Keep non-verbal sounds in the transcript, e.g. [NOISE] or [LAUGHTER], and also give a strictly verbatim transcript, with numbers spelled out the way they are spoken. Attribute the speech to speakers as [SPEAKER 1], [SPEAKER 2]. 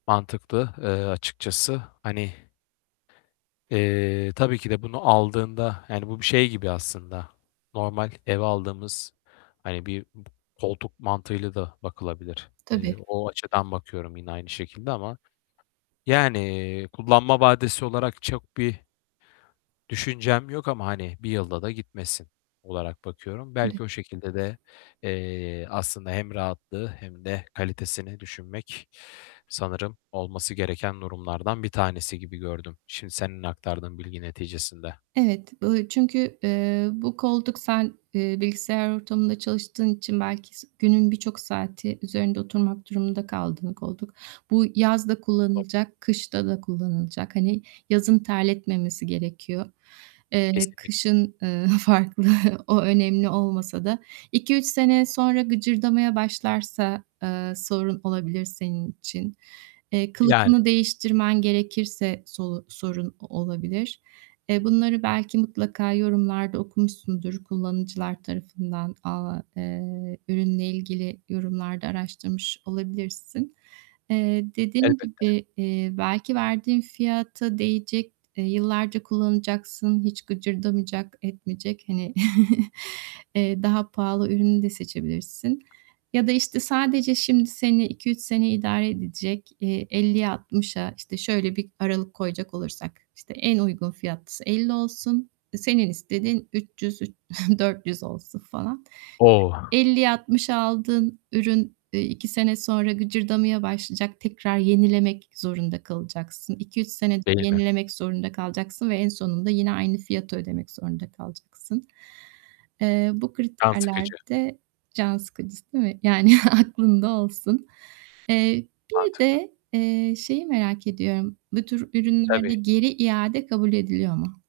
[SPEAKER 1] Mantıklı, ııı, açıkçası. Hani Eee, tabii ki de bunu aldığında, yani bu bir şey gibi aslında normal eve aldığımız hani bir b koltuk mantığıyla da bakılabilir. Eee,
[SPEAKER 2] Tabii.
[SPEAKER 1] o açıdan bakıyorum yine aynı şekilde ama yani kullanma vadesi olarak çok bir düşüncem yok ama, hani, bir yılda da gitmesin olarak bakıyorum.
[SPEAKER 2] Tabii.
[SPEAKER 1] Belki o şekilde de, eee, aslında hem rahatlığı hem de kalitesini düşünmek sanırım olması gereken durumlardan bir tanesi gibi gördüm şimdi senin aktardığın bilgi neticesinde.
[SPEAKER 2] Evet. Bu çünkü, eee, bu koltuk sen, eee, bilgisayar ortamında çalıştığın için belki s günün birçok saati üzerinde oturmak durumunda kaldığın koltuk. Bu yaz da
[SPEAKER 1] [UNINTELLIGIBLE]
[SPEAKER 2] kullanılacak kışta da kullanılacak. Hani yazın terletmemesi gerekiyor. Eee,
[SPEAKER 1] Kesinlikle.
[SPEAKER 2] kışın, ııı, farklı. O önemli olmasa da iki üç sene sonra gıcırdamaya başlarsa, ııı, sorun olabilir senin için. Eee,
[SPEAKER 1] Yani.
[SPEAKER 2] kılıfını değiştirmen gerekirse solu sorun o olabilir. Eee, bunları belki mutlaka yorumlarda okumuşsundur kullanıcılar tarafından, aaa, eee, ürünle ilgili yorumlarda araştırmış olabilirsin. Eee, dediğim
[SPEAKER 1] Elbette.
[SPEAKER 2] gibi, eee, belki verdiğin fiyata değecek, eee, yıllarca kullanacaksın, hiç gıcırdamayacak, etmeyecek, hani, [CHUCKLES] eee, daha pahalı ürünü de seçebilirsin ya da, işte, sadece şimdi seni iki üç sene idare edecek, eee, elliye altmışa işte, şöyle bir aralık koyacak olursak, işte, en uygun fiyatlısı elli olsun. Senin istediğin üç yüz, ü [CHUCKLES] dört yüz olsun falan.
[SPEAKER 1] O!
[SPEAKER 2] elliye altmışa aldığın ürün, iii, iki sene sonra gıcırdamaya başlayacak tekrar yenilemek zorunda kalacaksın. İki üç senede
[SPEAKER 1] Değil mi?
[SPEAKER 2] yenilemek zorunda kalacaksın ve en sonunda yine aynı fiyatı ödemek zorunda kalacaksın. Eee, bu
[SPEAKER 1] Can
[SPEAKER 2] kriterler
[SPEAKER 1] sıkıcı.
[SPEAKER 2] de can sıkıcı s değil mi? Yani, aklında olsun. Eee, bir
[SPEAKER 1] Artık.
[SPEAKER 2] de, eee, şeyi merak ediyorum; bu tür
[SPEAKER 1] Tabii.
[SPEAKER 2] ürünlerde geri iade kabul ediliyor mu?